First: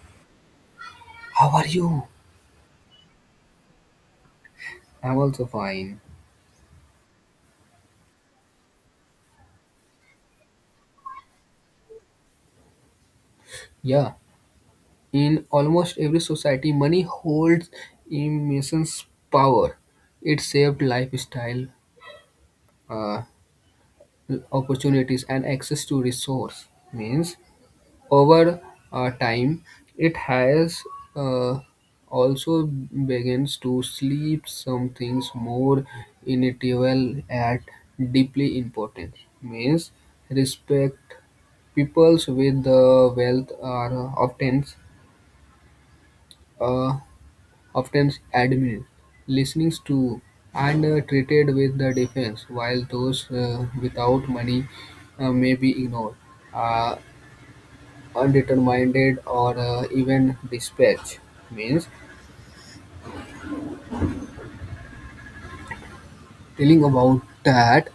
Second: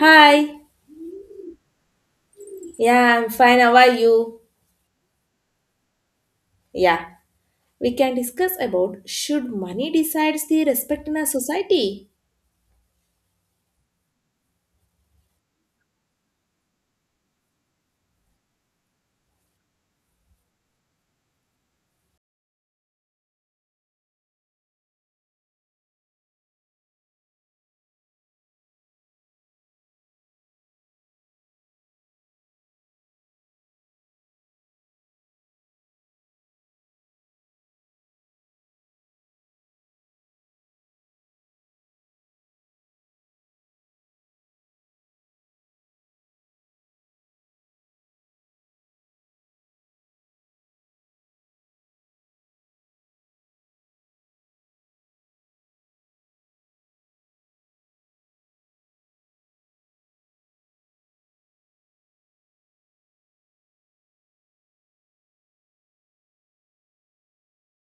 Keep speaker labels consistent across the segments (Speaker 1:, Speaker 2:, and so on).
Speaker 1: Hi.
Speaker 2: How are you?
Speaker 1: Yeah, I'm fine. How are you?
Speaker 2: I'm also fine.
Speaker 1: Yeah. We can discuss about should money decides the respect in a society?
Speaker 2: Yeah, in almost every society, money holds immense power. It shaped lifestyle, uh, opportunities, and access to resource. Means over time, it has uh, also begins to sleep some things more inevitable at deeply important. Means respect peoples with the wealth are often uh, often admired, listening to, and treated with the defense, while those without money may be ignored. Uh, Undetermined or even dispatch means telling about that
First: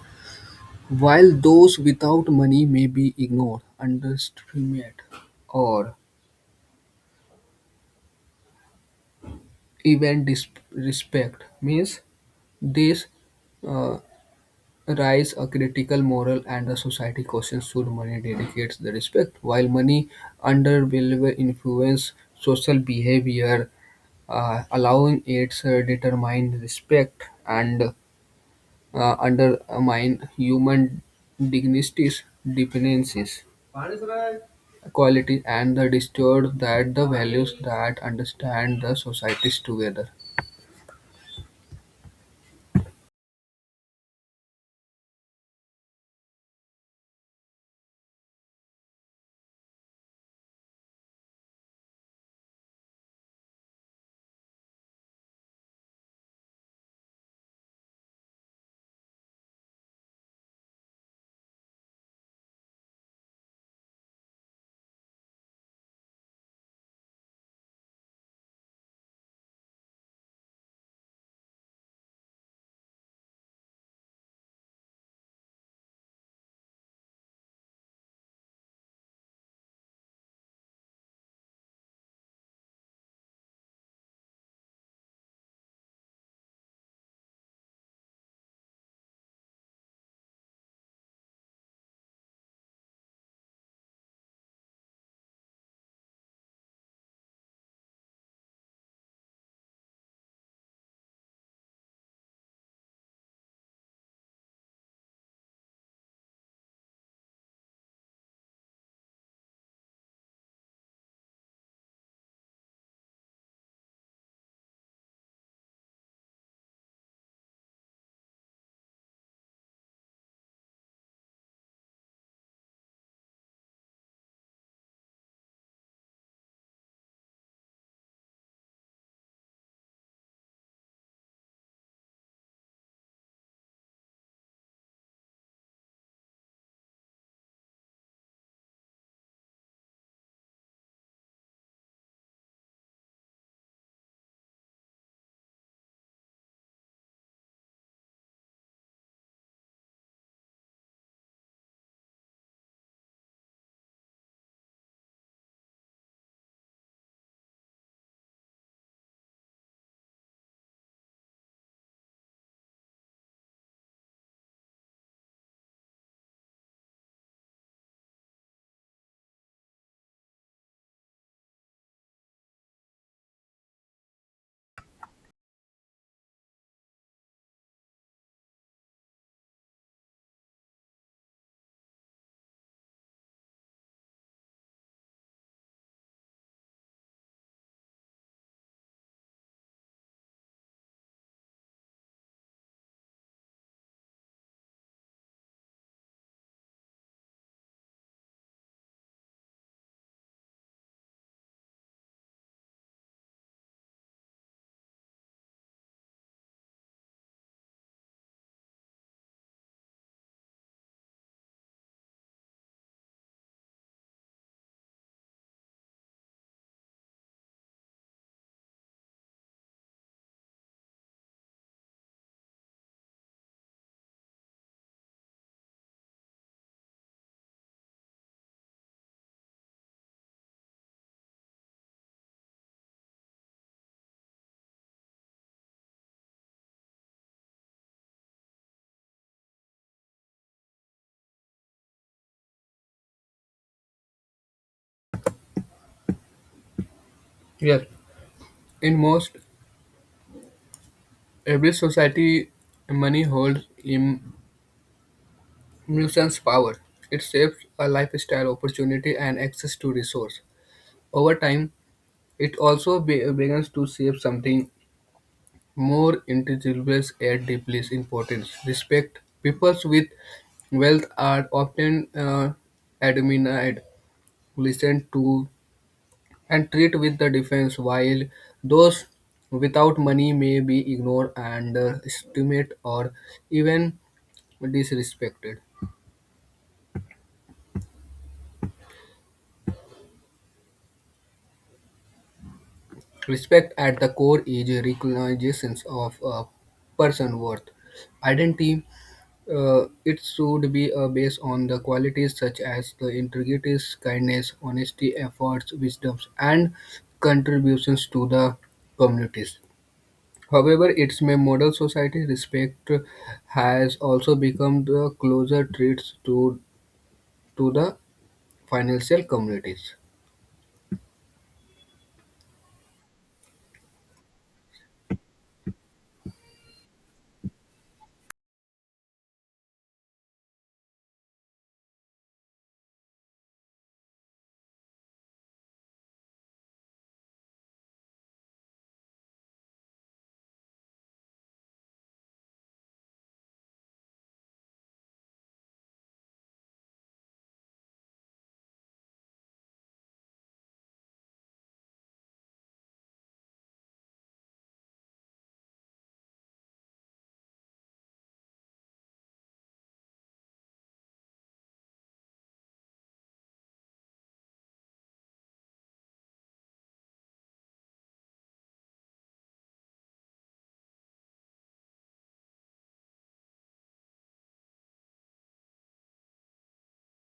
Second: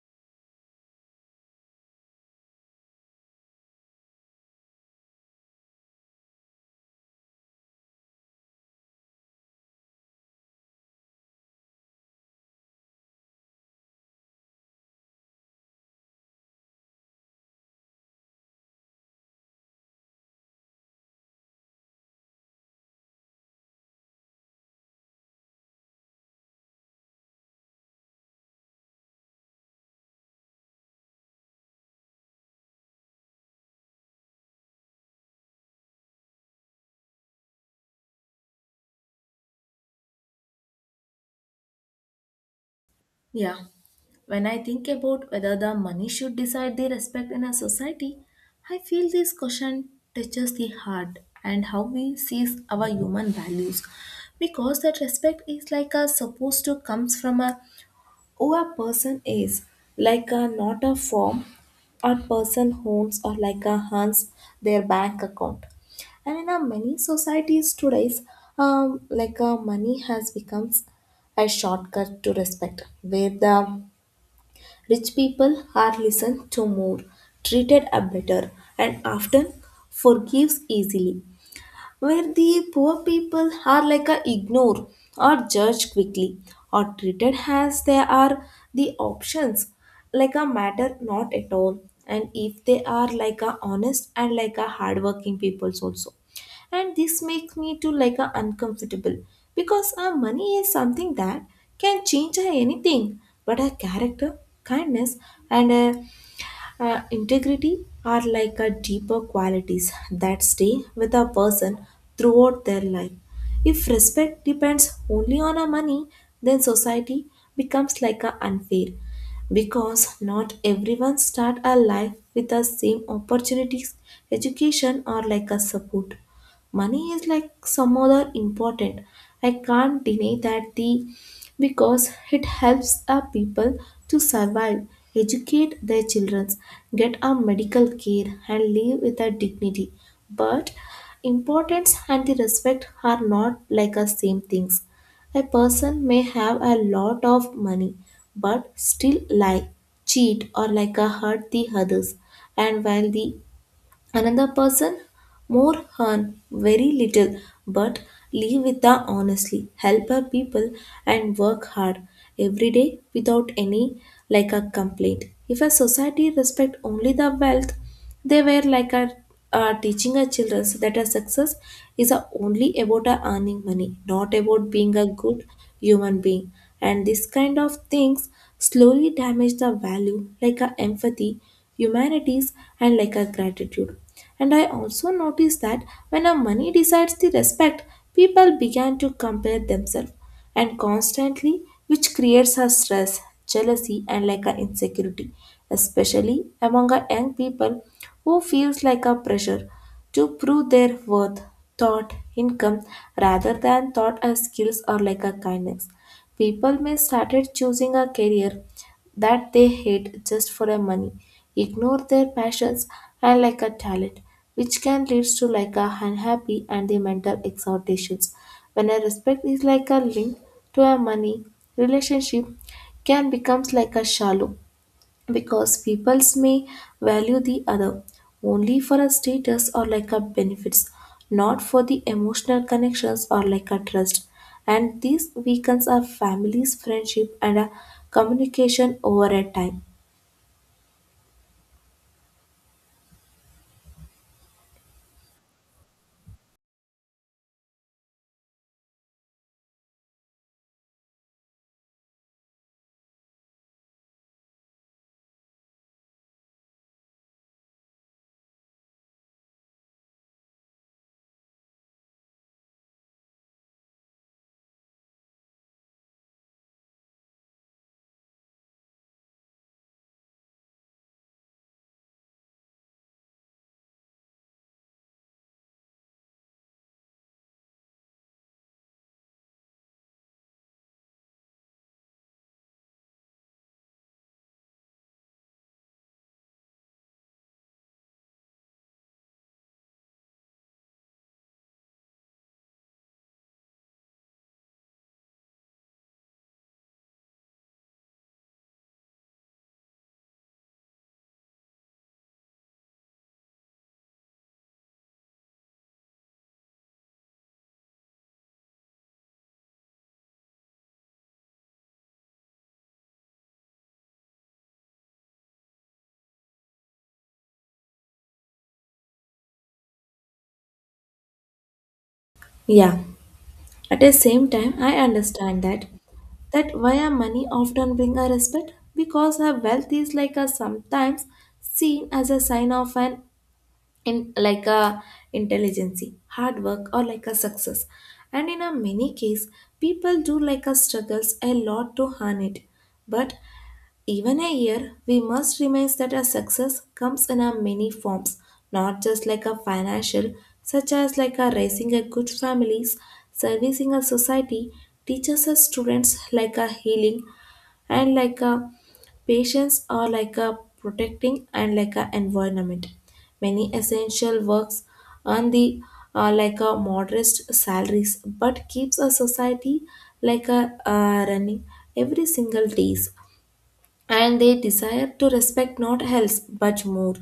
Speaker 2: while those without money may be ignored underestimated or even disrespect means this uh, rise a critical moral and the society questions should money dedicates the respect while money under will influence social behavior allowing its determined respect and undermine human dignity's dependencies, equality, and the distort that the values that understand the societies together.
Speaker 1: Yeah. When I think about whether the money should decide the respect in a society, I feel this question touches the heart and how we see our human values, because that respect is like a supposed to comes from a who a person is, like a not a form a person owns or like a hands their bank account. And in our many societies today, like money has becomes a shortcut to respect, where the rich people are listened to more, treated a better, and often forgives easily, where the poor people are like a ignored or judged quickly or treated as they are the options, like a matter not at all, and if they are like a honest and like a hardworking peoples also. And this makes me to like a uncomfortable, because our money is something that can change a anything, but a character, kindness, and a integrity are like a deeper qualities that stay with a person throughout their life. If respect depends only on our money, then society becomes like a unfair, because not everyone start a life with the same opportunities, education, or like a support. Money is like some other important. I can't deny that the, because it helps a people to survive, educate their children, get a medical care, and live with a dignity. But importance and the respect are not like the same things. A person may have a lot of money, but still lie, cheat, or like a hurt the others. And while the another person more earn very little, but live with the honestly, help her people, and work hard every day without any like a complaint. If a society respect only the wealth, they were like a teaching our children so that a success is a only about a earning money, not about being a good human being. And this kind of things slowly damage the value like a empathy, humanities, and like a gratitude. And I also noticed that when a money decides the respect, people began to compare themselves and constantly, which creates a stress, jealousy, and like an insecurity, especially among a young people who feels like a pressure to prove their worth, thought, income rather than thought as skills or like a kindness. People may started choosing a career that they hate just for a money, ignore their passions and like a talent, which can lead to like a unhappy and the mental exhortations. When a respect is like a link to a money, relationship can becomes like a shallow, because peoples may value the other only for a status or like a benefits, not for the emotional connections or like a trust. And these weakens our families friendship and a communication over a time.
Speaker 2: Yes, in most every society, money holds immense power. It shapes a lifestyle, opportunity, and access to resource. Over time, it also begins to shape something more individuals add deeply importance. Respect. People with wealth are often admired, listened to, and treated with the defense, while those without money may be ignored and estimated or even disrespected. Respect at the core is recognition of a person's worth, identity. It should be based on the qualities such as the integrity, kindness, honesty, efforts, wisdoms, and contributions to the communities. However, its may model society respect has also become the closer traits to the financial communities.
Speaker 1: Yeah, at the same time I understand that that why our money often bring a respect, because a wealth is like a sometimes seen as a sign of an, in like a intelligence, hard work, or like a success. And in a many case people do like a struggles a lot to earn it. But even a year we must remind that a success comes in a many forms, not just like a financial, such as like a raising a good families, servicing a society, teaches a students like a healing, and like a patients are like a protecting and like a environment. Many essential works earn the like a modest salaries, but keeps a society like a running every single days. And they desire to respect not else but more.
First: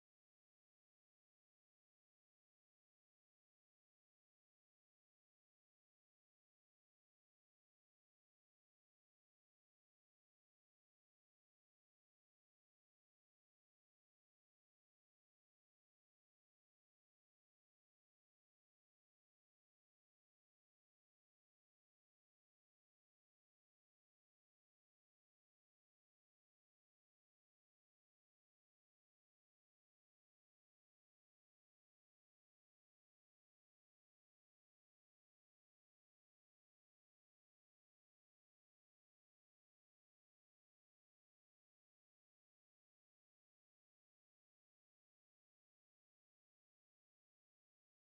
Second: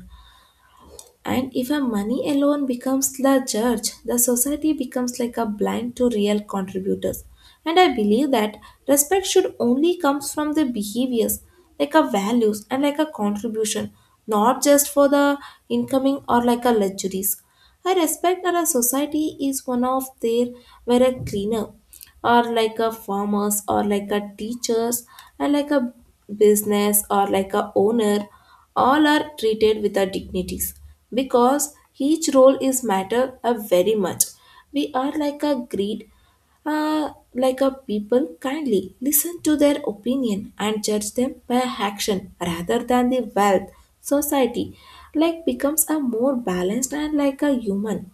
Speaker 1: And if a money alone becomes the judge, the society becomes like a blind to real contributors. And I believe that respect should only comes from the behaviors, like a values and like a contribution, not just for the incoming or like a luxuries. I respect that a society is one of their where a cleaner or like a farmers or like a teachers and like a business or like a owner, all are treated with our dignities, because each role is matter a very much. We are like a greed, like a people kindly listen to their opinion and judge them by action rather than the wealth. Society like becomes a more balanced and like a human.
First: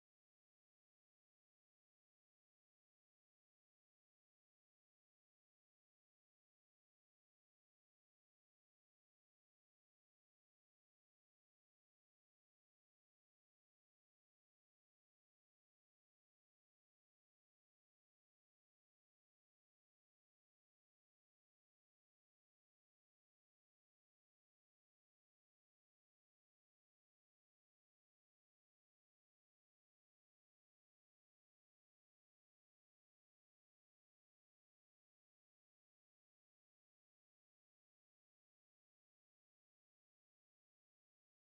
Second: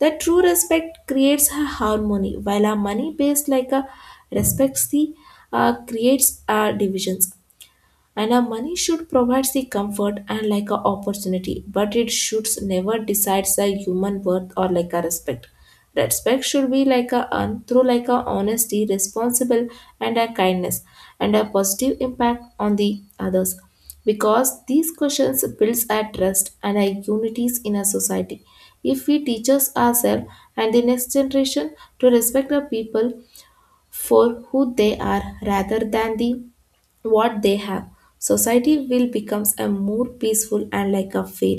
Speaker 1: The true respect creates a harmony, while a money based like a respects the, creates divisions. And our money should provide the comfort and like a opportunity, but it should never decide the human worth or like a respect. Respect should be like a earned through like a honesty responsible, and a kindness, and a positive impact on the others, because these questions builds a trust and a unities in a society, if we teaches ourselves and the next generation to respect the people for who they are rather than the what they have. Society will becomes a more peaceful and like a fair,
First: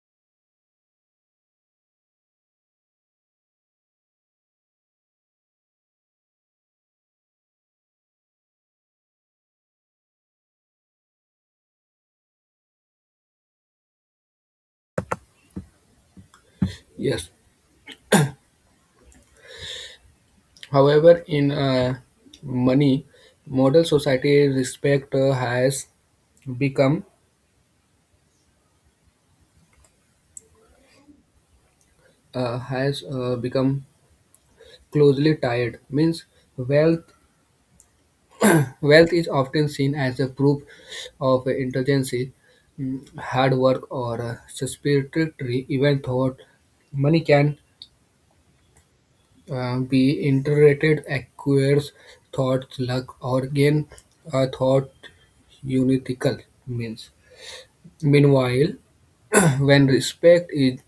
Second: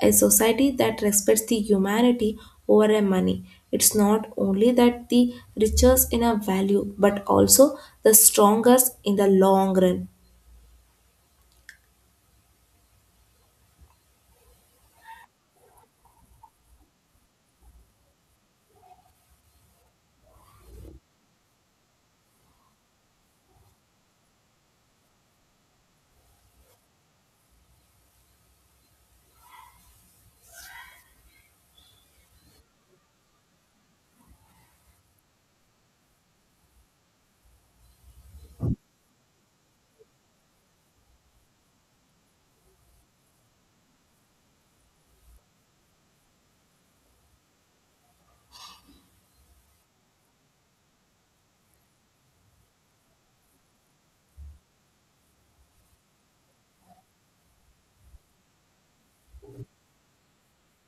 Speaker 1: a society that respects the humanity over a money. It's not only that the richest in a value, but also the strongest in the long run.
Speaker 2: Yes. However, in money model society respect become uh, has become closely tied means wealth wealth is often seen as a proof of intelligence hard work or suspiratory even thought money can be interpreted acquires thoughts luck or gain a thought unitical means meanwhile when respect is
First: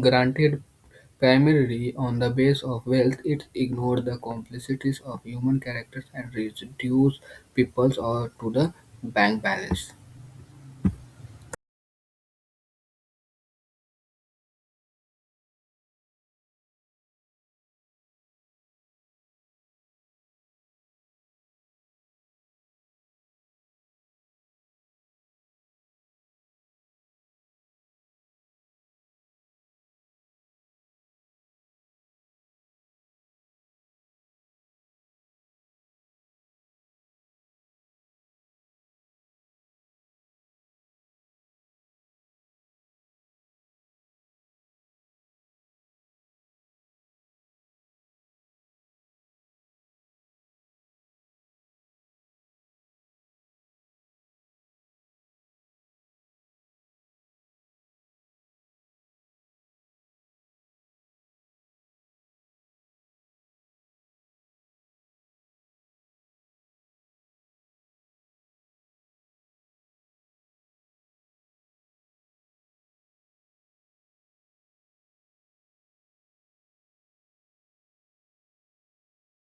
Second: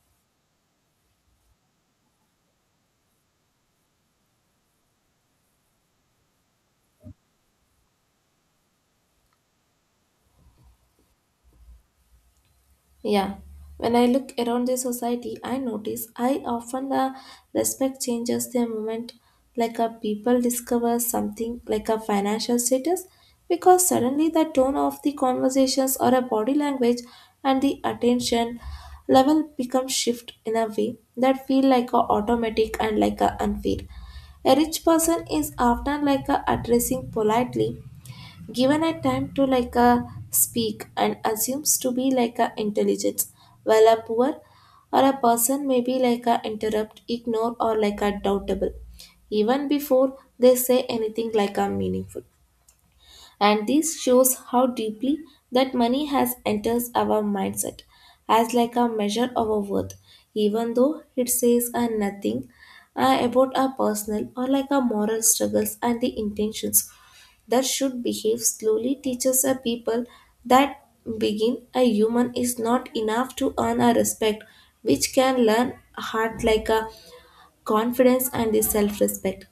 Speaker 2: granted primarily on the basis of wealth, it ignored the complexities of human characters and reduced peoples or to the bank balance.
Speaker 1: Yeah, when I look around the society, I notice I often respect changes the moment like a people discover something like a financial status, because suddenly the tone of the conversations or a body language and the attention level become shift in a way that feel like a automatic and like a unfair. A rich person is often like a addressing politely, given a time to like a speak and assumes to be like a intelligence, while a poor or a person may be like a interrupt ignore or like a doubtable, even before they say anything like a meaningful. And this shows how deeply that money has enters our mindset as like a measure of our worth, even though it says a nothing about our personal or like our moral struggles and the intentions. That should behave slowly teaches a people that begin a human is not enough to earn a respect, which can learn heart like a confidence and the self-respect.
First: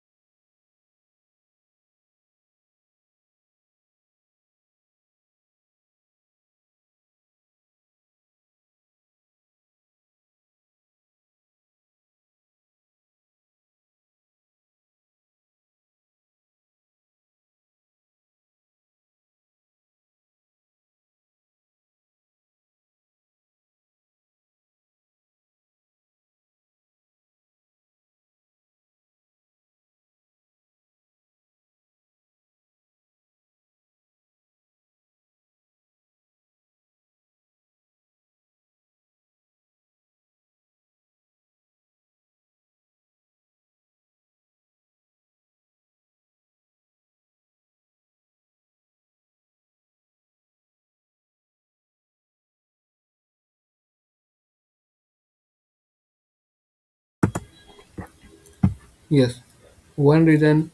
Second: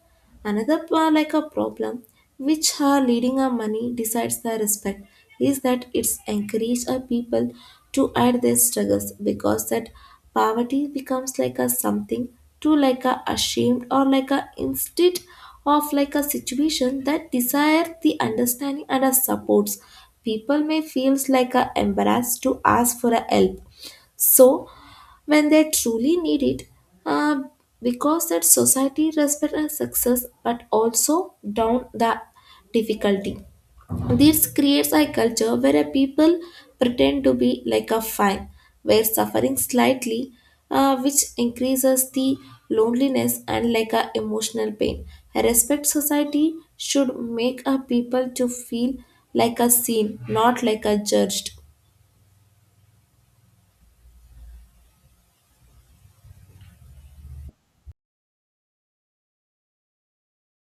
Speaker 1: Another like a problem which leading our money decides the respect is that it's encourage our people to add their struggles, because that poverty becomes like a something to like a ashamed or like a instead of like a situation that desire the understanding and a supports. People may feels like a embarrassed to ask for a help, so when they truly need it, uh, because that society respect our success but also down the difficulty. This creates a culture where a people pretend to be like a fine, where suffering slightly, which increases the loneliness and like a emotional pain. A respect society should make a people to feel like a seen, not like a judged.
Speaker 2: Yes, one reason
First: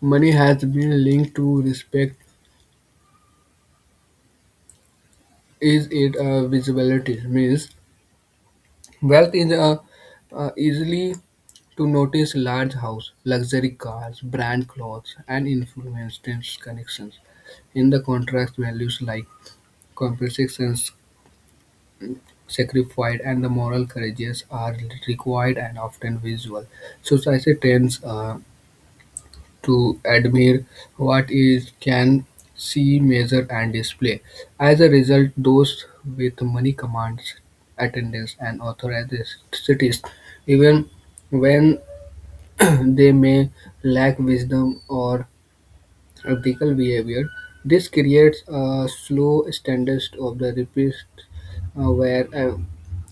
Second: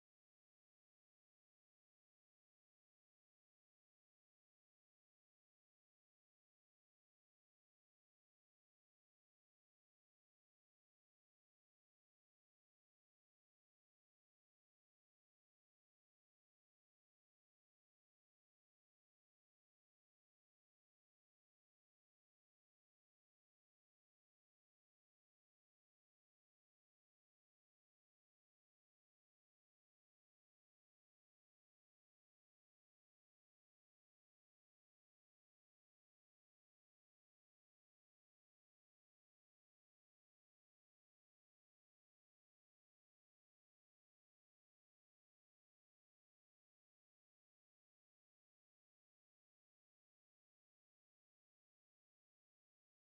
Speaker 2: money has been linked to respect is its visibility. Means wealth is easily to notice large house, luxury cars, brand clothes, and influence connections. In the contrast, values like complexions sacrifice and the moral courageous are required and often visual. Society tends to admire what is can see, measure, and display. As a result, those with money commands attendance and authorities, even when they may lack wisdom or practical behavior. This creates a slow standards of the repeats where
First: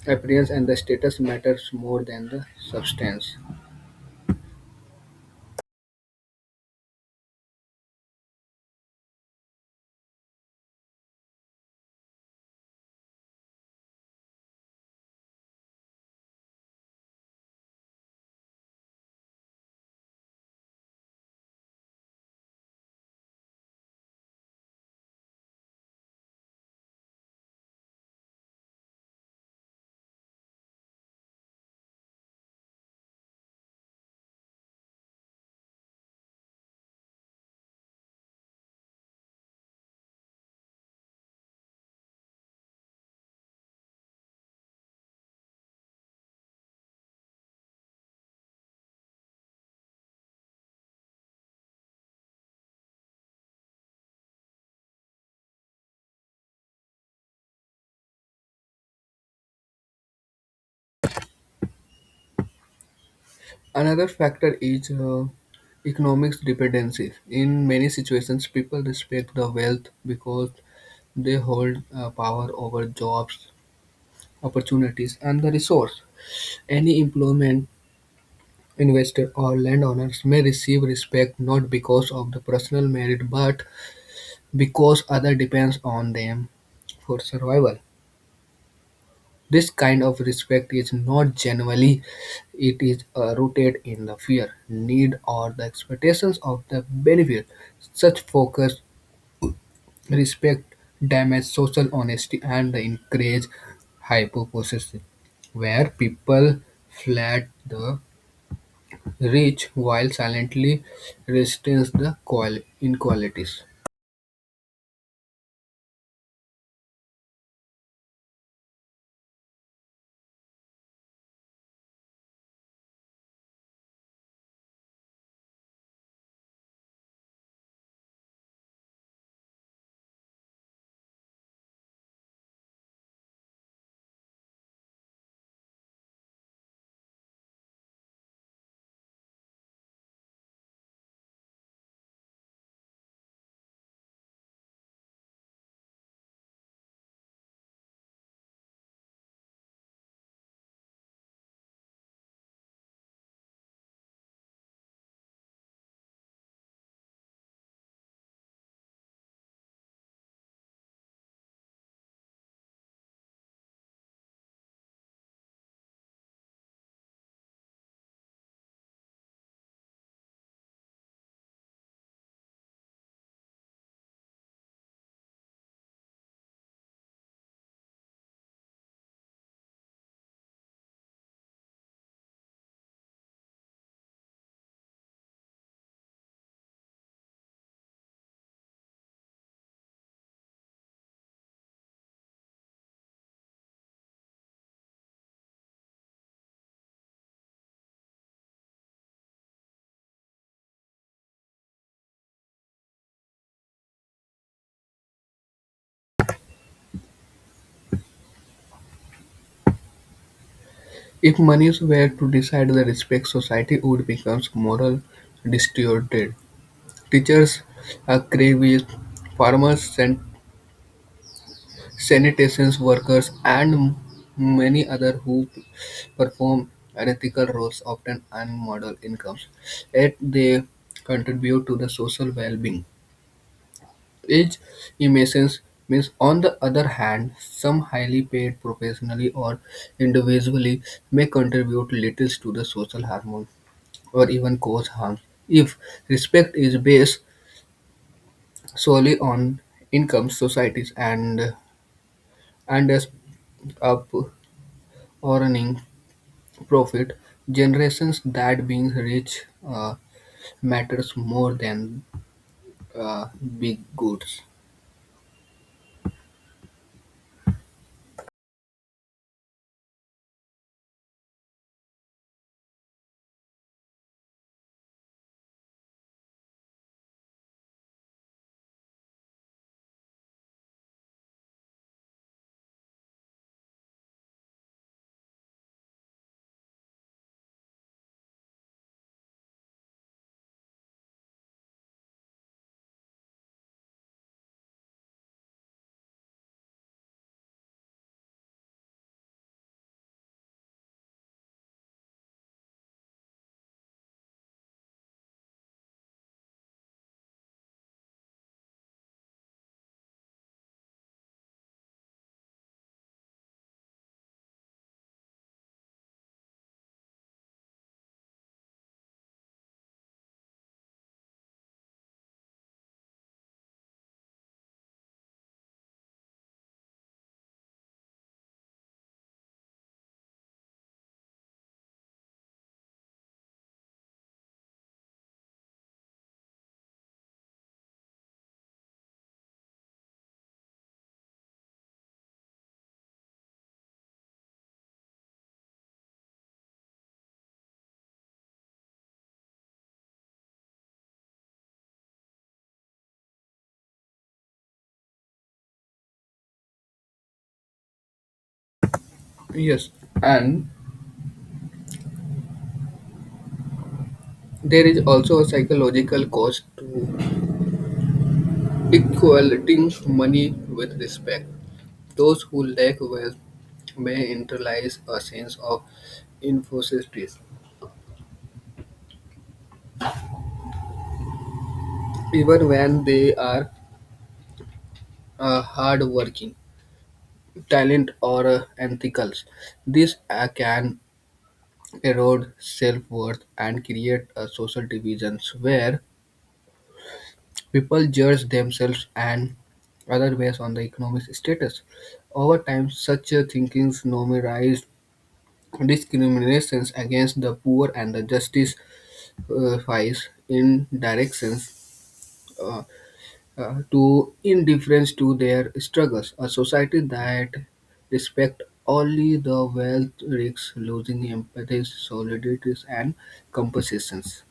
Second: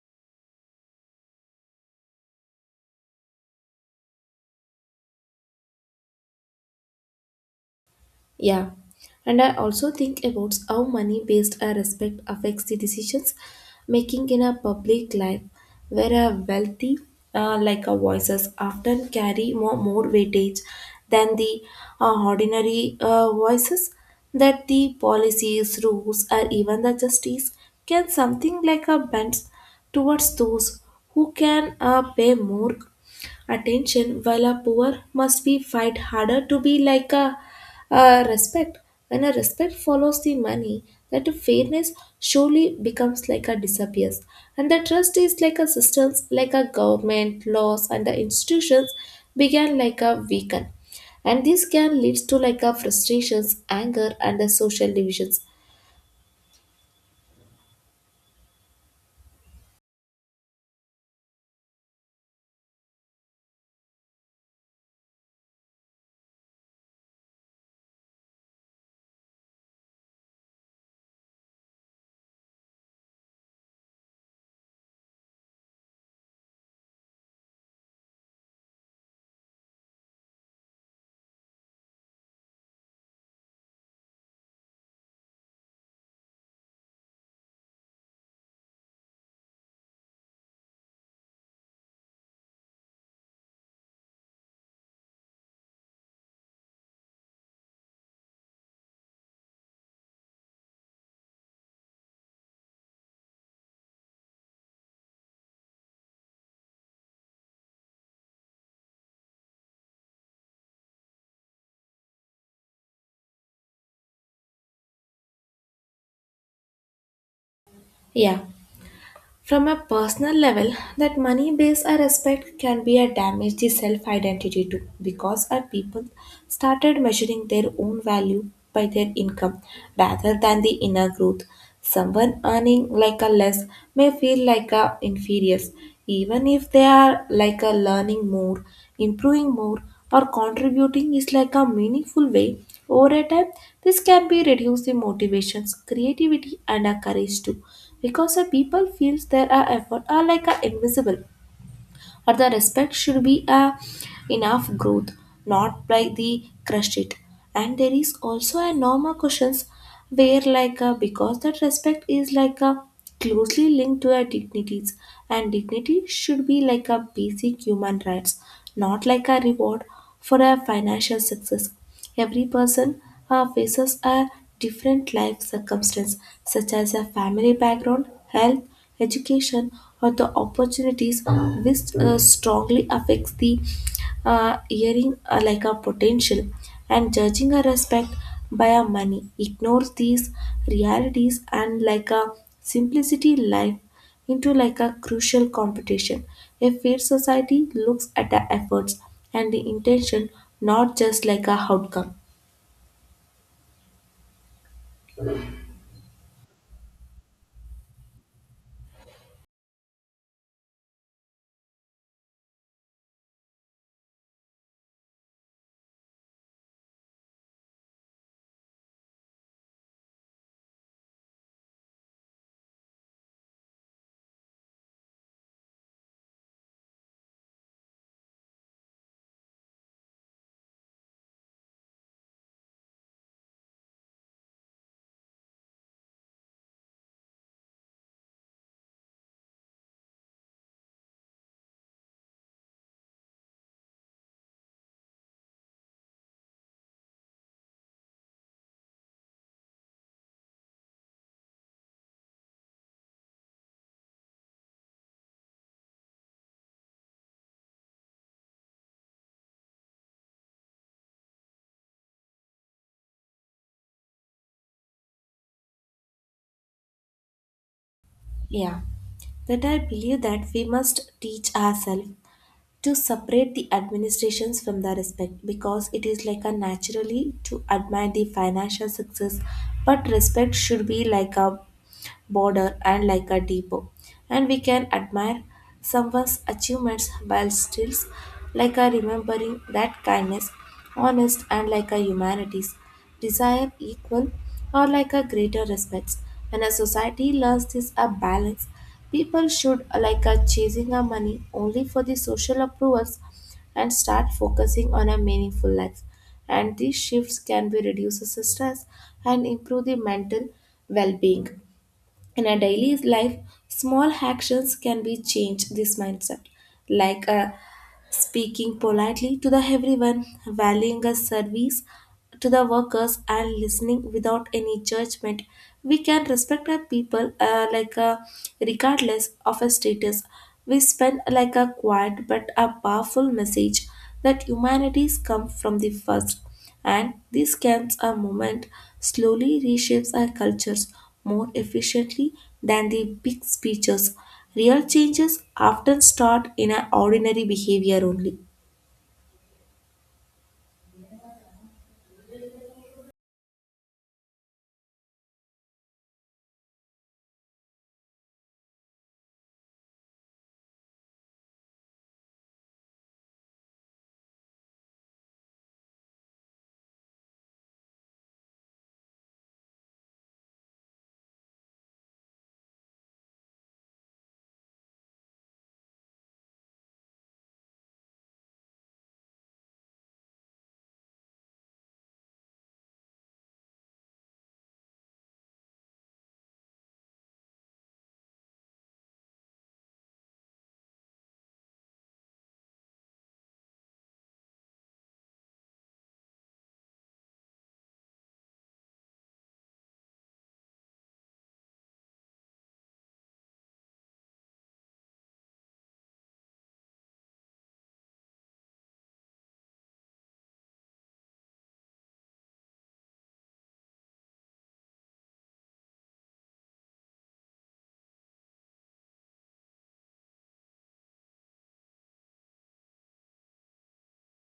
Speaker 2: appearance and the status matters more than the substance.
Speaker 1: Yeah, and I also think about how money based our respect affects the decisions making in our public life, where a wealthy, like a voices, often carry more weightage than the ordinary voices. That the policies, rules, or even the justice can something like a bend towards those who can pay more attention, while a poor must be fight harder to be like a respect. When a respect follows the money, that fairness surely becomes like a disappears, and the trust is like a systems like a government laws and the institutions began like a weaken. And this can leads to like a frustrations anger and the social divisions.
Speaker 2: Another factor is economic dependency. In many situations, people respect the wealth because they hold power over jobs, opportunities, and the resource. Any employment investor or landowners may receive respect not because of the personal merit but because other depends on them for survival. This kind of respect is not genuinely; it is rooted in the fear, need, or the expectations of the benefit. Such focus respect damages social honesty and encourage hypothesis, where people flat the rich while silently resist the inequalities.
Speaker 1: Yeah, from a personal level, that money based respect can be a damage to self identity too, because our people started measuring their own value by their income rather than the inner growth. Someone earning like a less may feel like a inferior, even if they are like a learning more, improving more, or contributing is like a meaningful way. Over a time, this can be reduce the motivations, creativity, and a courage too because the people feels their effort are like a invisible or the respect should be a enough growth not like the crushed it and there is also a normal questions where because that respect is like a closely linked to our dignities and dignity should be like a basic human rights, not like a reward for a financial success. Every person faces a different life circumstance, such as a family background, health, education, or the opportunities, which strongly affects the hearing like a potential. And judging a respect by a money ignores these realities and like a simplicity life into like a crucial competition. A fair society looks at the efforts and the intention, not just like a outcome.
Speaker 2: If monies were to decide the respect, society would become moral distorted. Teachers, activists, farmers, sanitation workers, and many others who perform unethical roles often earn model incomes, yet they contribute to the social well-being. Age emissions means on the other hand, some highly paid professionally or individually may contribute little to the social harmony or even cause harm. If respect is based solely on income, societies and as up earning profit, generations that being rich matters more than uh, big goods.
Speaker 1: Yeah, that I believe that we must teach ourselves to separate the administrations from the respect, because it is like a naturally to admire the financial success, but respect should be like a border and like a depot. And we can admire someone's achievements while still like a remembering that kindness, honest, and like a humanities desire equal or like a greater respects. When a society learns this a balance, people should like a chasing a money only for the social approvals and start focusing on a meaningful life. And these shifts can be reduce the stress and improve the mental well-being. In our daily life, small actions can be change this mindset, like uh, speaking politely to the everyone, valuing a service to the workers, and listening without any judgment. We can respect our people regardless of a status. We spend like a quiet but a powerful message that humanities come from the first, and these camps a movement slowly reshapes our cultures more efficiently than the big speeches. Real changes often start in our ordinary behavior only.
Speaker 2: Yes, and there is also a psychological cost to equating money with respect. Those who lack wealth may internalize a sense of inferiority even when they are hardworking, talent or ethical. This can erode self-worth and create social divisions where people judge themselves and other based on the economic status. Over time, such thinkings normalize discriminations against the poor and the justifies in directions uh, to indifference to their struggles. A society that respects only the wealth risks losing empathy, solidarity, and compensations.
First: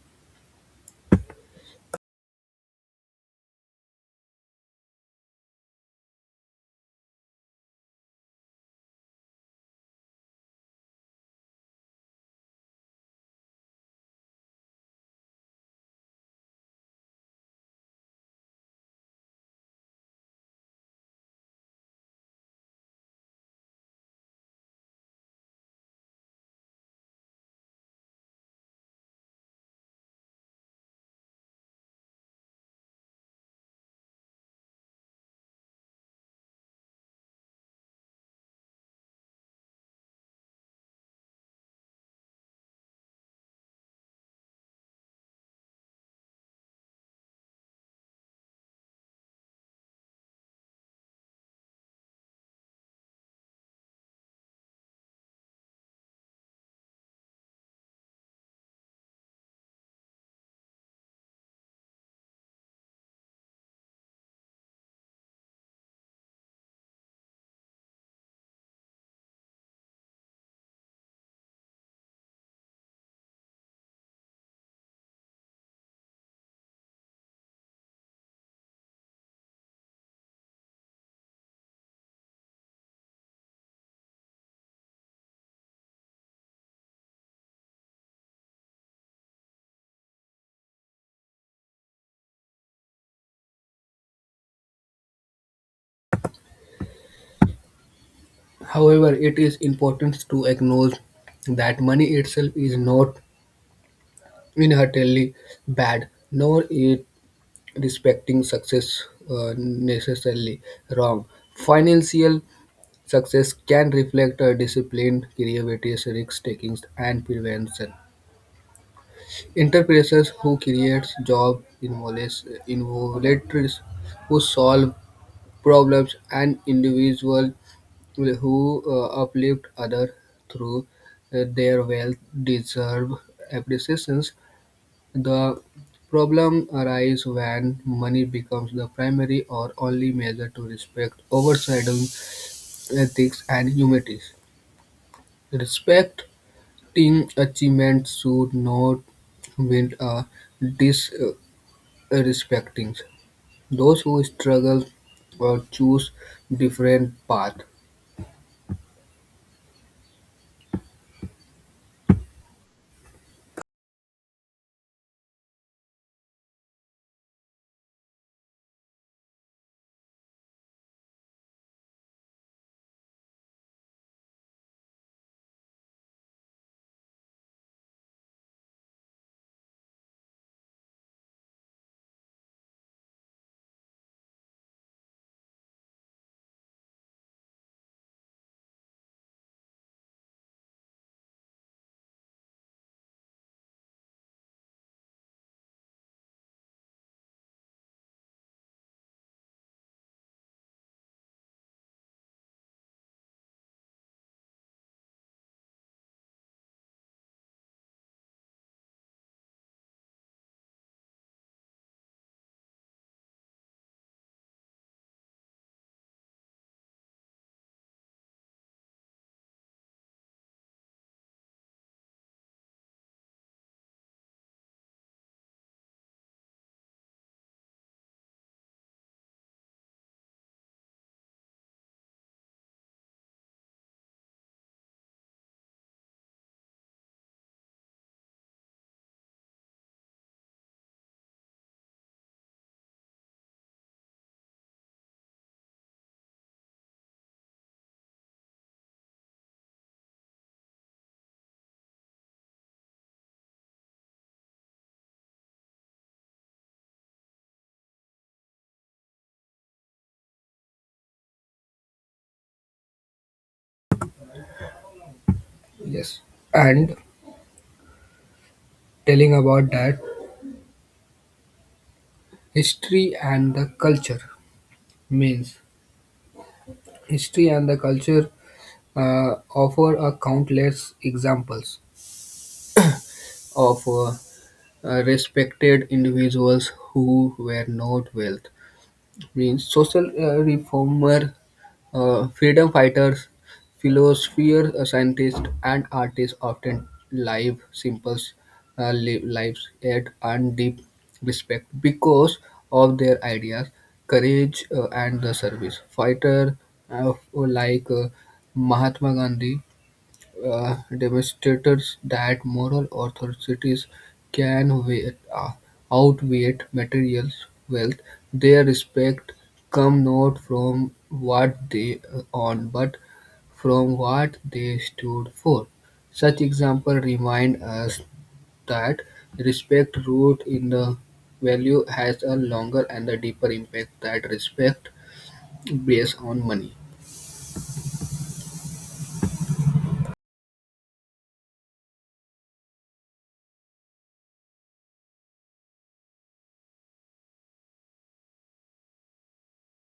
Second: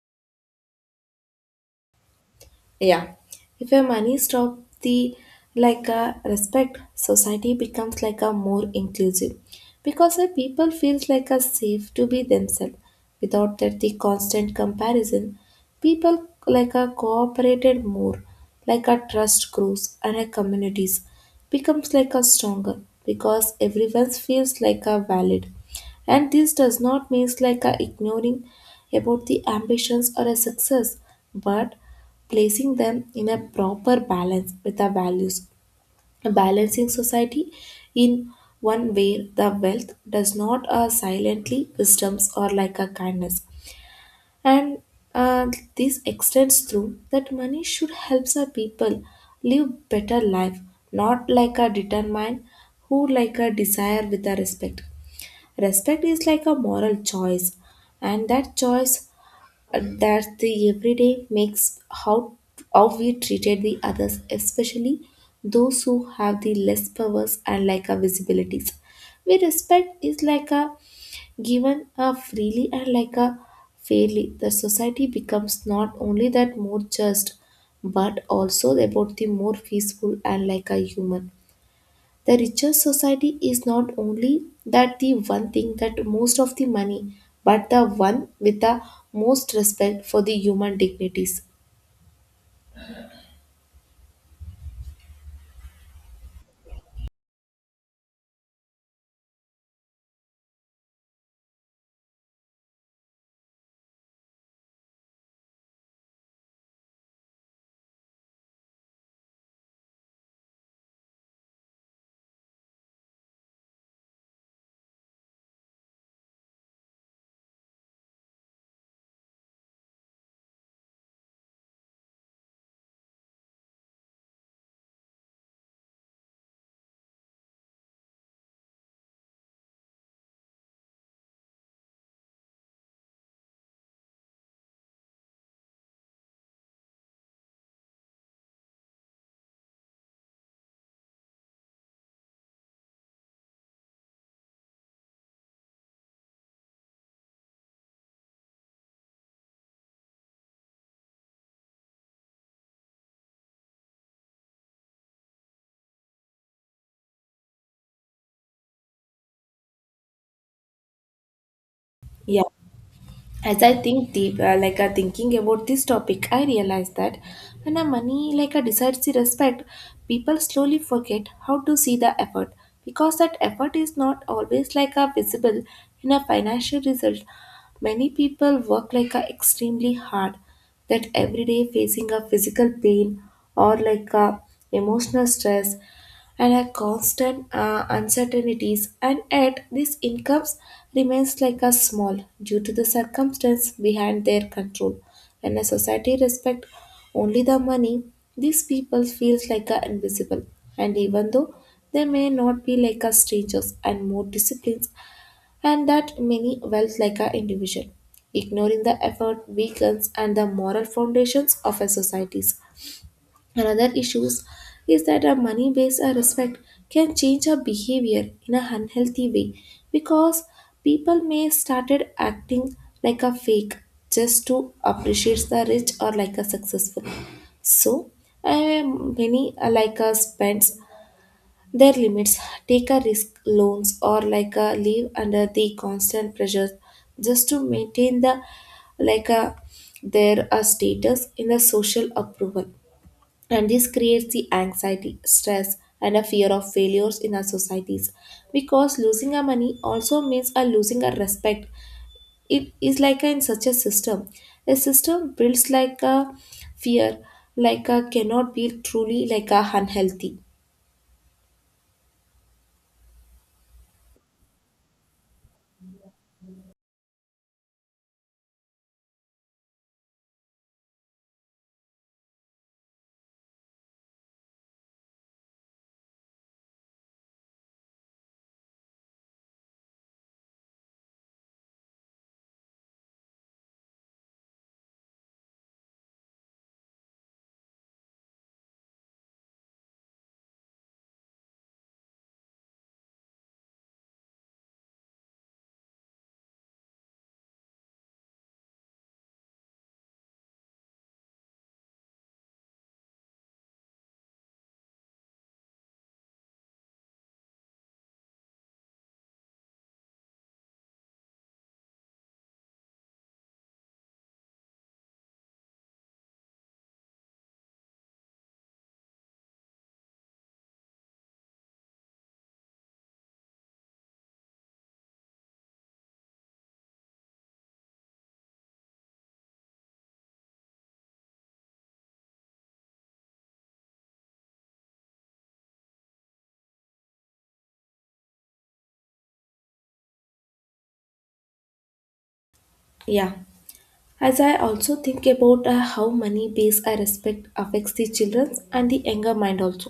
Speaker 1: Yeah, if your money stop the like a respect, society becomes like a more inclusive because the people feels like a safe to be themselves without that the constant comparison. People like a cooperated more, like a trust grows and a communities becomes like a stronger because everyone feels like a valid. And this does not means like a ignoring about the ambitions or a success, but placing them in a proper balance with our values. A balancing society in one where the wealth does not silently wisdoms or like a kindness. And uh, this extends through that money should help the people live better life, not like a determine who like a desire with a respect. Respect is like a moral choice, and that choice that the everyday makes how we treated the others, especially those who have the less powers and like our visibilities. We respect is like a given a freely and like a fairly. The society becomes not only that more just, but also about the more peaceful and like a human. The richest society is not only that the one thing that most of the money, but the one with the most respect for the human dignities.
Speaker 2: However, it is important to acknowledge that money itself is not inherently bad, nor it respecting success necessarily wrong. Financial success can reflect a discipline, creativity, risk taking, and prevention. Enterprises who create jobs involuntaries who solve problems, and individuals who uplift others through their wealth deserve appreciation. The problem arises when money becomes the primary or only measure to respect, overshadowing ethics and humanities. Respecting achievements should not with a respecting those who struggle or choose different path.
Speaker 1: Yeah. As I think deep, thinking about this topic, I realize that when a money like a decides the respect, people slowly forget how to see the effort, because that effort is not always like a visible in a financial result. Many people work like a extremely hard that every day facing a physical pain or like a emotional stress and a constant uncertainties, and yet these incomes remains like a small due to the circumstance behind their control. When a society respect only the money, these people feels like a invisible. And even though they may not be like a strangers and more disciplines and that many wealth like an individual. Ignoring the effort weakens and the moral foundations of our societies. Another issue is that a money-based respect can change our behavior in an unhealthy way, because people may started acting like a fake just to appreciate the rich or like a successful. So, many like us spends their limits, take a risk loans or like a live under the constant pressures, just to maintain the like a their status in the social approval. And this creates the anxiety stress and a fear of failures in our societies because losing our money also means a losing our respect. It is like a, in such a system, a system builds like a fear, like a cannot be truly like a unhealthy.
Speaker 2: Yes, and telling about that history and the culture means history and the culture offer a countless examples of respected individuals who were not wealth means social reformer, freedom fighters, philosophers, scientists, and artists often live simple uh, lives yet and deep respect because of their ideas, courage, and the service. Fighter like Mahatma Gandhi demonstrates that moral authorities can outweigh material wealth. Their respect come not from what they own, but from what they stood for. Such examples remind us that respect rooted in the value has a longer and a deeper impact than respect based on money.
Speaker 1: Yeah, as I also think about how money based I respect affects the children's and the younger mind also,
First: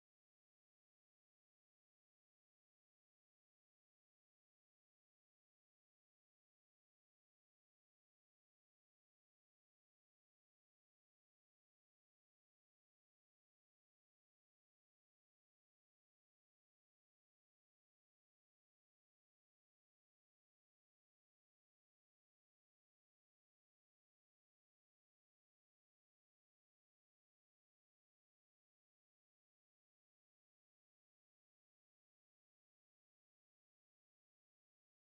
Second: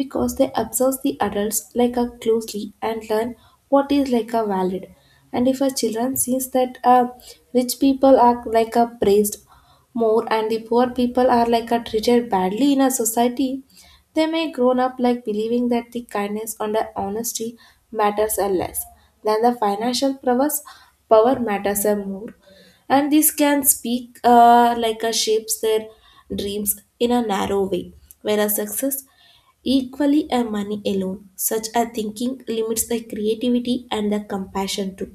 Speaker 1: because they observe the adults like a closely and learn what is like a valid. And if a children sees that rich people are like a praised more and the poor people are like a treated badly in a society, they may grown up like believing that the kindness and the honesty matters a less than the financial prowess. Power matters a more, and this can speak like a shapes their dreams in a narrow way, whereas success equally a money alone. Such a thinking limits the creativity and the compassion too.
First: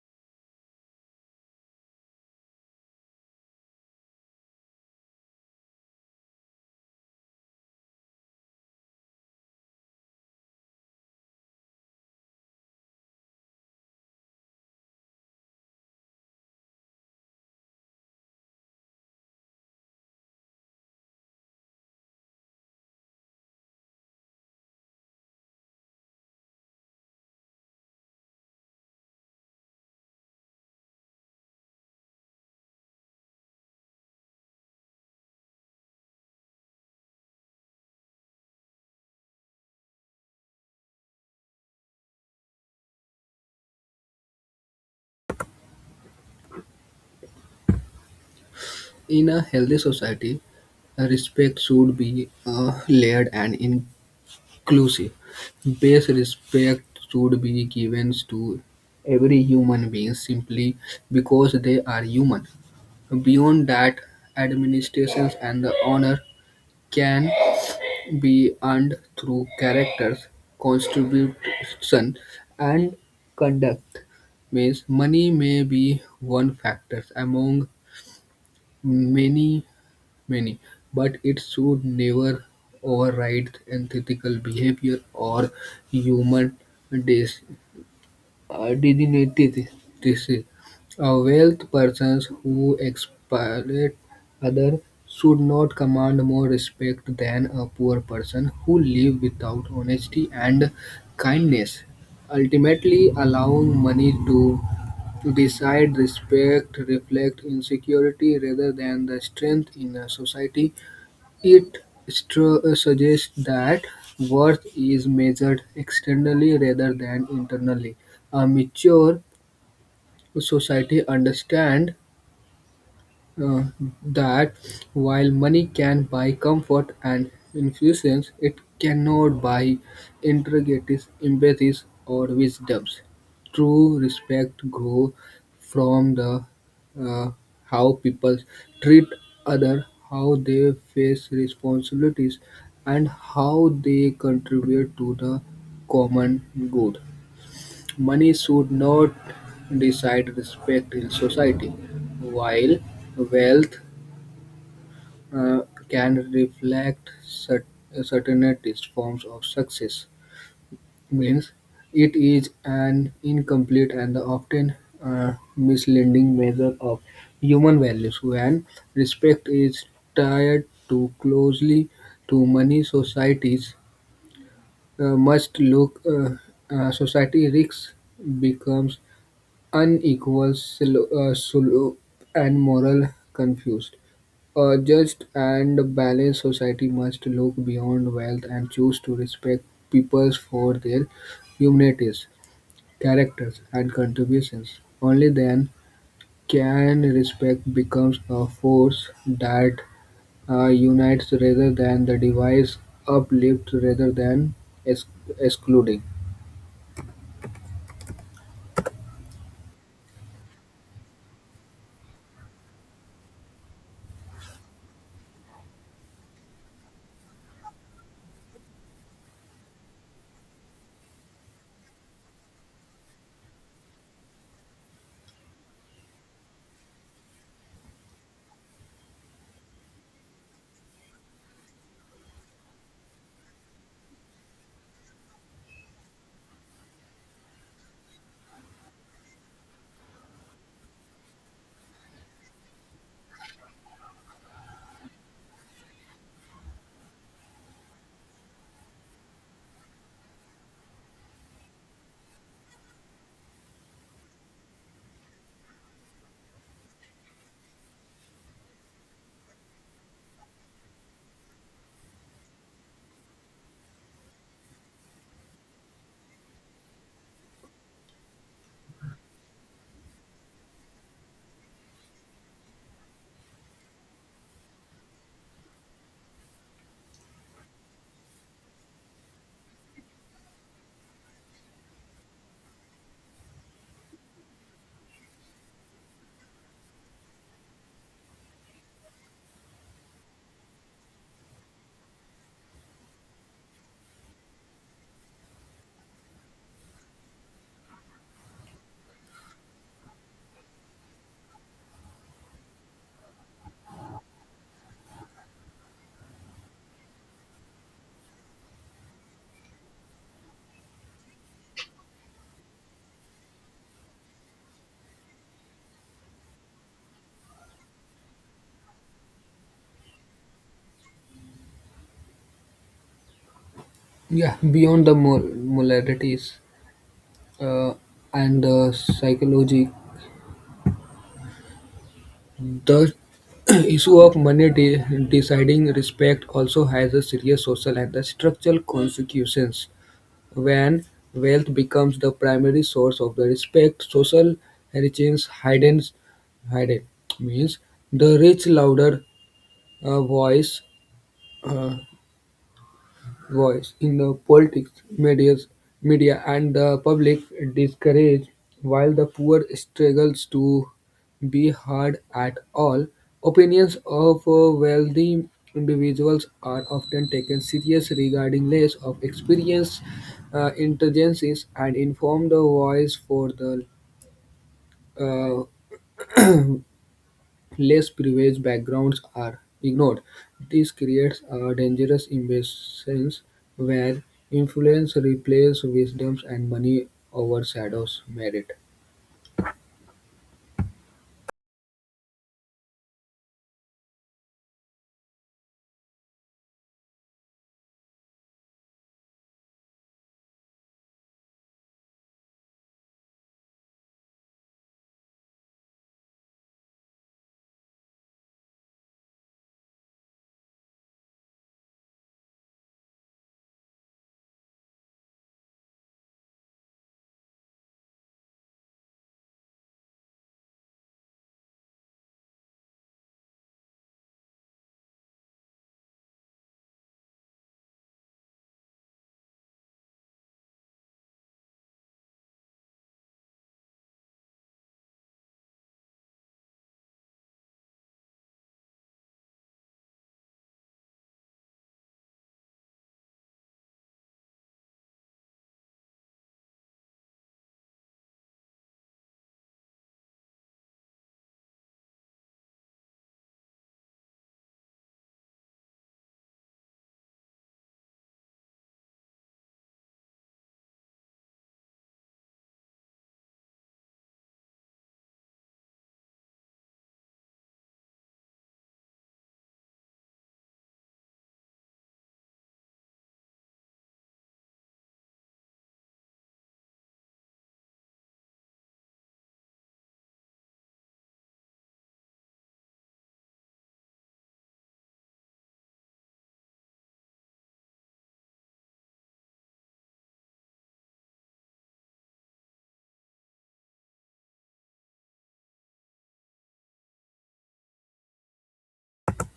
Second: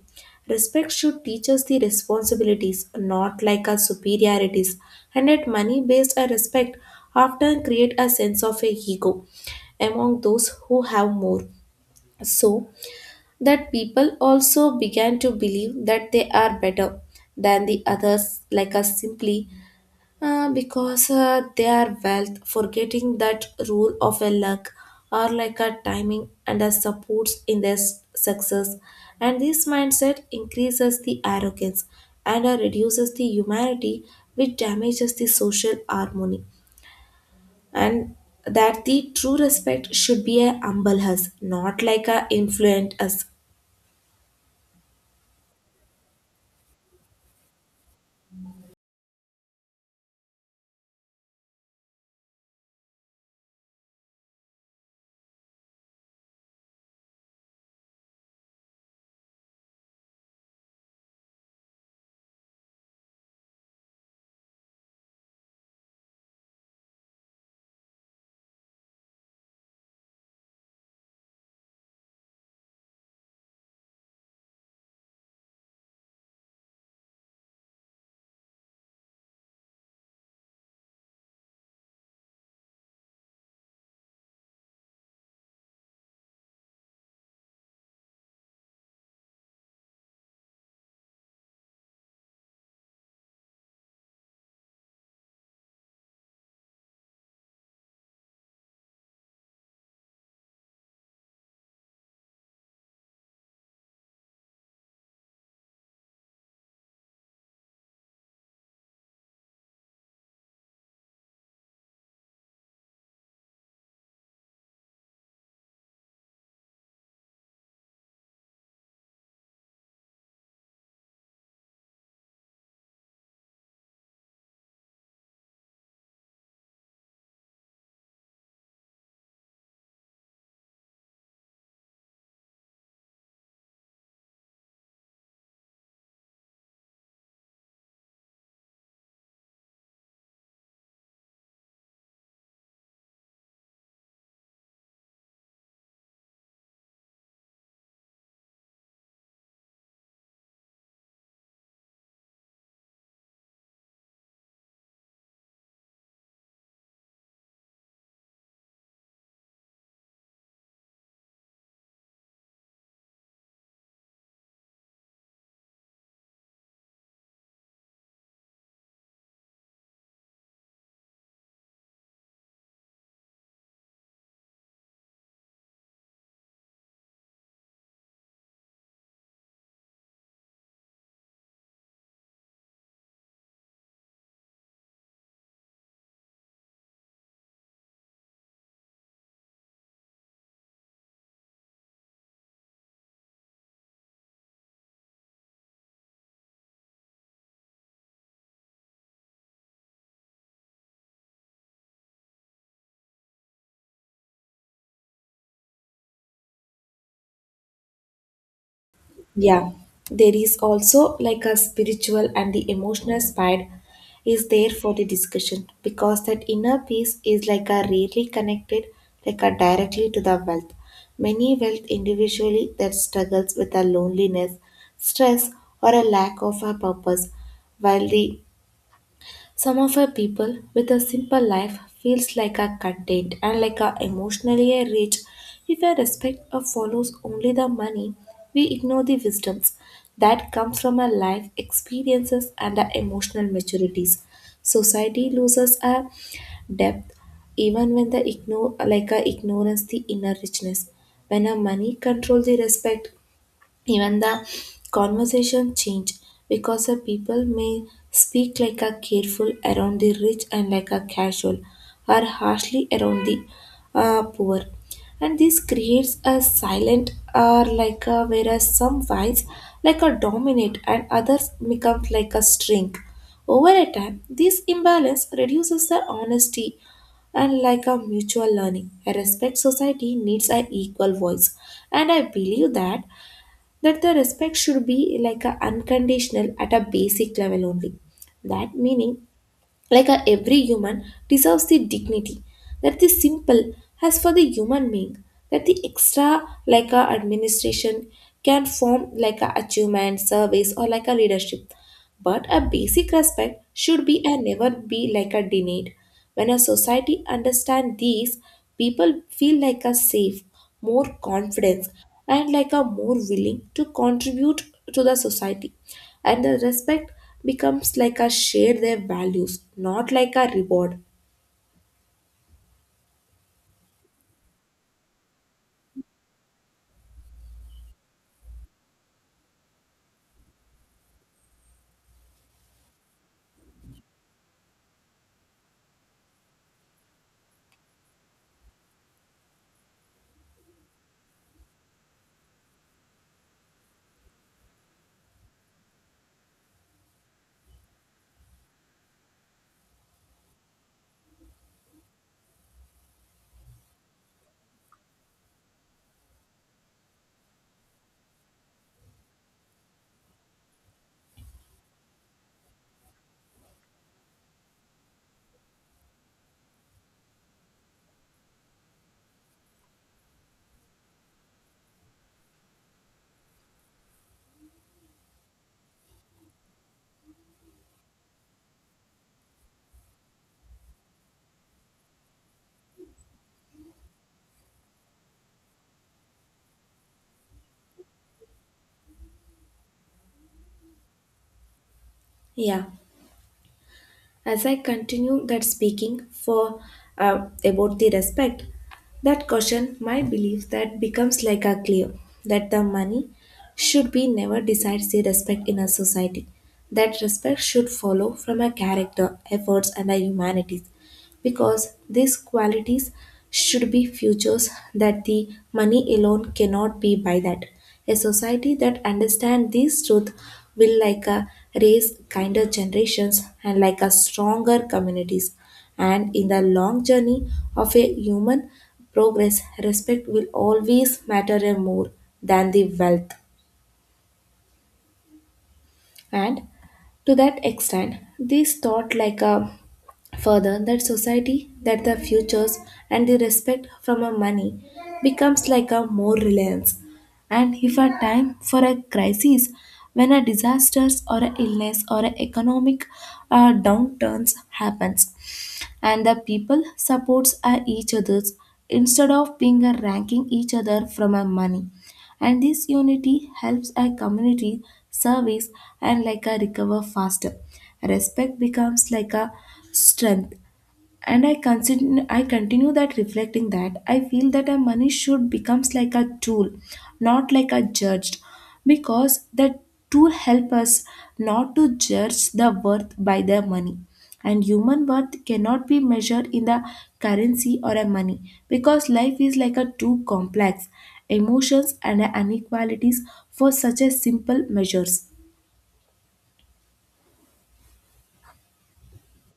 Speaker 1: Respect should teach us the responsibilities, not like our superiorities. And yet money based respect often create a sense of a ego among those who have more, so that people also began to believe that they are better than the others, like us simply because they are wealth, forgetting that rule of a luck or like a timing and a supports in their success. And this mindset increases the arrogance and reduces the humanity, which damages the social harmony. And that the true respect should be a humble us, not like a influent us.
Speaker 2: In a healthy society, a respect should be layered and inclusive. Base respect should be given to every human being simply because they are human. Beyond that, administrations and the honor can be earned through characters, contribution, and conduct means money may be one factor among many many, but it should never override ethical behavior or human dis- dignity. This is a wealth persons who exploit others should not command more respect than a poor person who live without honesty and kindness. Ultimately, allowing money to decide respect reflect insecurity rather than the strength in a society it suggests that worth is measured externally rather than internally; a mature society understands uh, that while money can buy comfort and infusions, it cannot buy integrities, empathies, or wisdoms. True respect grows from the uh, how people treat other, how they face responsibilities, and how they contribute to the common good. Money should not decide respect in society, while wealth uh, can reflect certainist forms of success means it is an incomplete and often misleading measure of human values when respect is tied too closely to money societies must look society risks becomes unequal, slow, and moral confused. A just and balanced society must look beyond wealth and choose to respect peoples for their humanities, characters, and contributions. Only then can respect becomes a force that unites rather than the device uplifts rather than ex- excluding.
Speaker 1: Yeah, there is also like a spiritual and the emotional side is there for the discussion, because that inner peace is like a really connected like a directly to the wealth. Many wealth individually that struggles with a loneliness, stress, or a lack of a purpose, while the some of our people with a simple life feels like a content and like a emotionally a rich. If our respect or follows only the money, we ignore the wisdoms that comes from our life experiences and our emotional maturities. Society loses a depth even when the ignore like a ignorance the inner richness. When our money controls the respect, even the conversation change, because the people may speak like a careful around the rich and like a casual or harshly around the poor. And this creates a silent or like a whereas some wise like a dominate and others become like a string. Over a time, this imbalance reduces the honesty and like a mutual learning. A respect society needs an equal voice. And I believe that that the respect should be like a unconditional at a basic level only, that meaning like a every human deserves the dignity that the simple has for the human being, that the extra like a administration can form like a achievement service or like a leadership, but a basic respect should be and never be like a denied. When a society understand these, people feel like a safe, more confidence, and like a more willing to contribute to the society. And the respect becomes like a share their values, not like a reward.
Speaker 2: Yeah, beyond the moralities. uh, and psychology. The issue of money deciding respect also has a serious social and the structural consequences. When wealth becomes the primary source of the respect, social heritage heightens. Heighten means the rich louder uh, voice. uh, voice in the politics, medias, media and the public discouraged while the poor struggles to be heard at all. Opinions of wealthy individuals are often taken serious regarding less of experience, intelligences and informed voice for the uh, less privileged backgrounds are ignored. This creates a dangerous imbalance where influence replaces wisdoms and money overshadows merit.
Speaker 1: Yeah, as I continue that speaking for about the respect, that question my belief that becomes like a clear, that the money should be never decides the respect in a society. That respect should follow from a character efforts and a humanities, because these qualities should be futures that the money alone cannot be by that. A society that understands these truth will like a raise kinder generations and like a stronger communities. And in the long journey of a human progress, respect will always matter more than the wealth. And to that extent, these thought like a further that society, that the futures and the respect from a money becomes like a more reliance. And if a time for a crisis, when a disasters or a illness or a economic downturns happens, and the people supports each others instead of being a ranking each other from a money, and this unity helps a community service and like a recover faster. Respect becomes like a strength. And I consider I continue that reflecting that I feel that a money should becomes like a tool, not like a judged, because the tool help us not to judge the worth by the money. And human worth cannot be measured in the currency or a money, because life is like a too complex emotions and inequalities for such a simple measures.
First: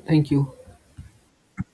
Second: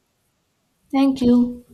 Speaker 2: Thank you.
Speaker 1: Thank you.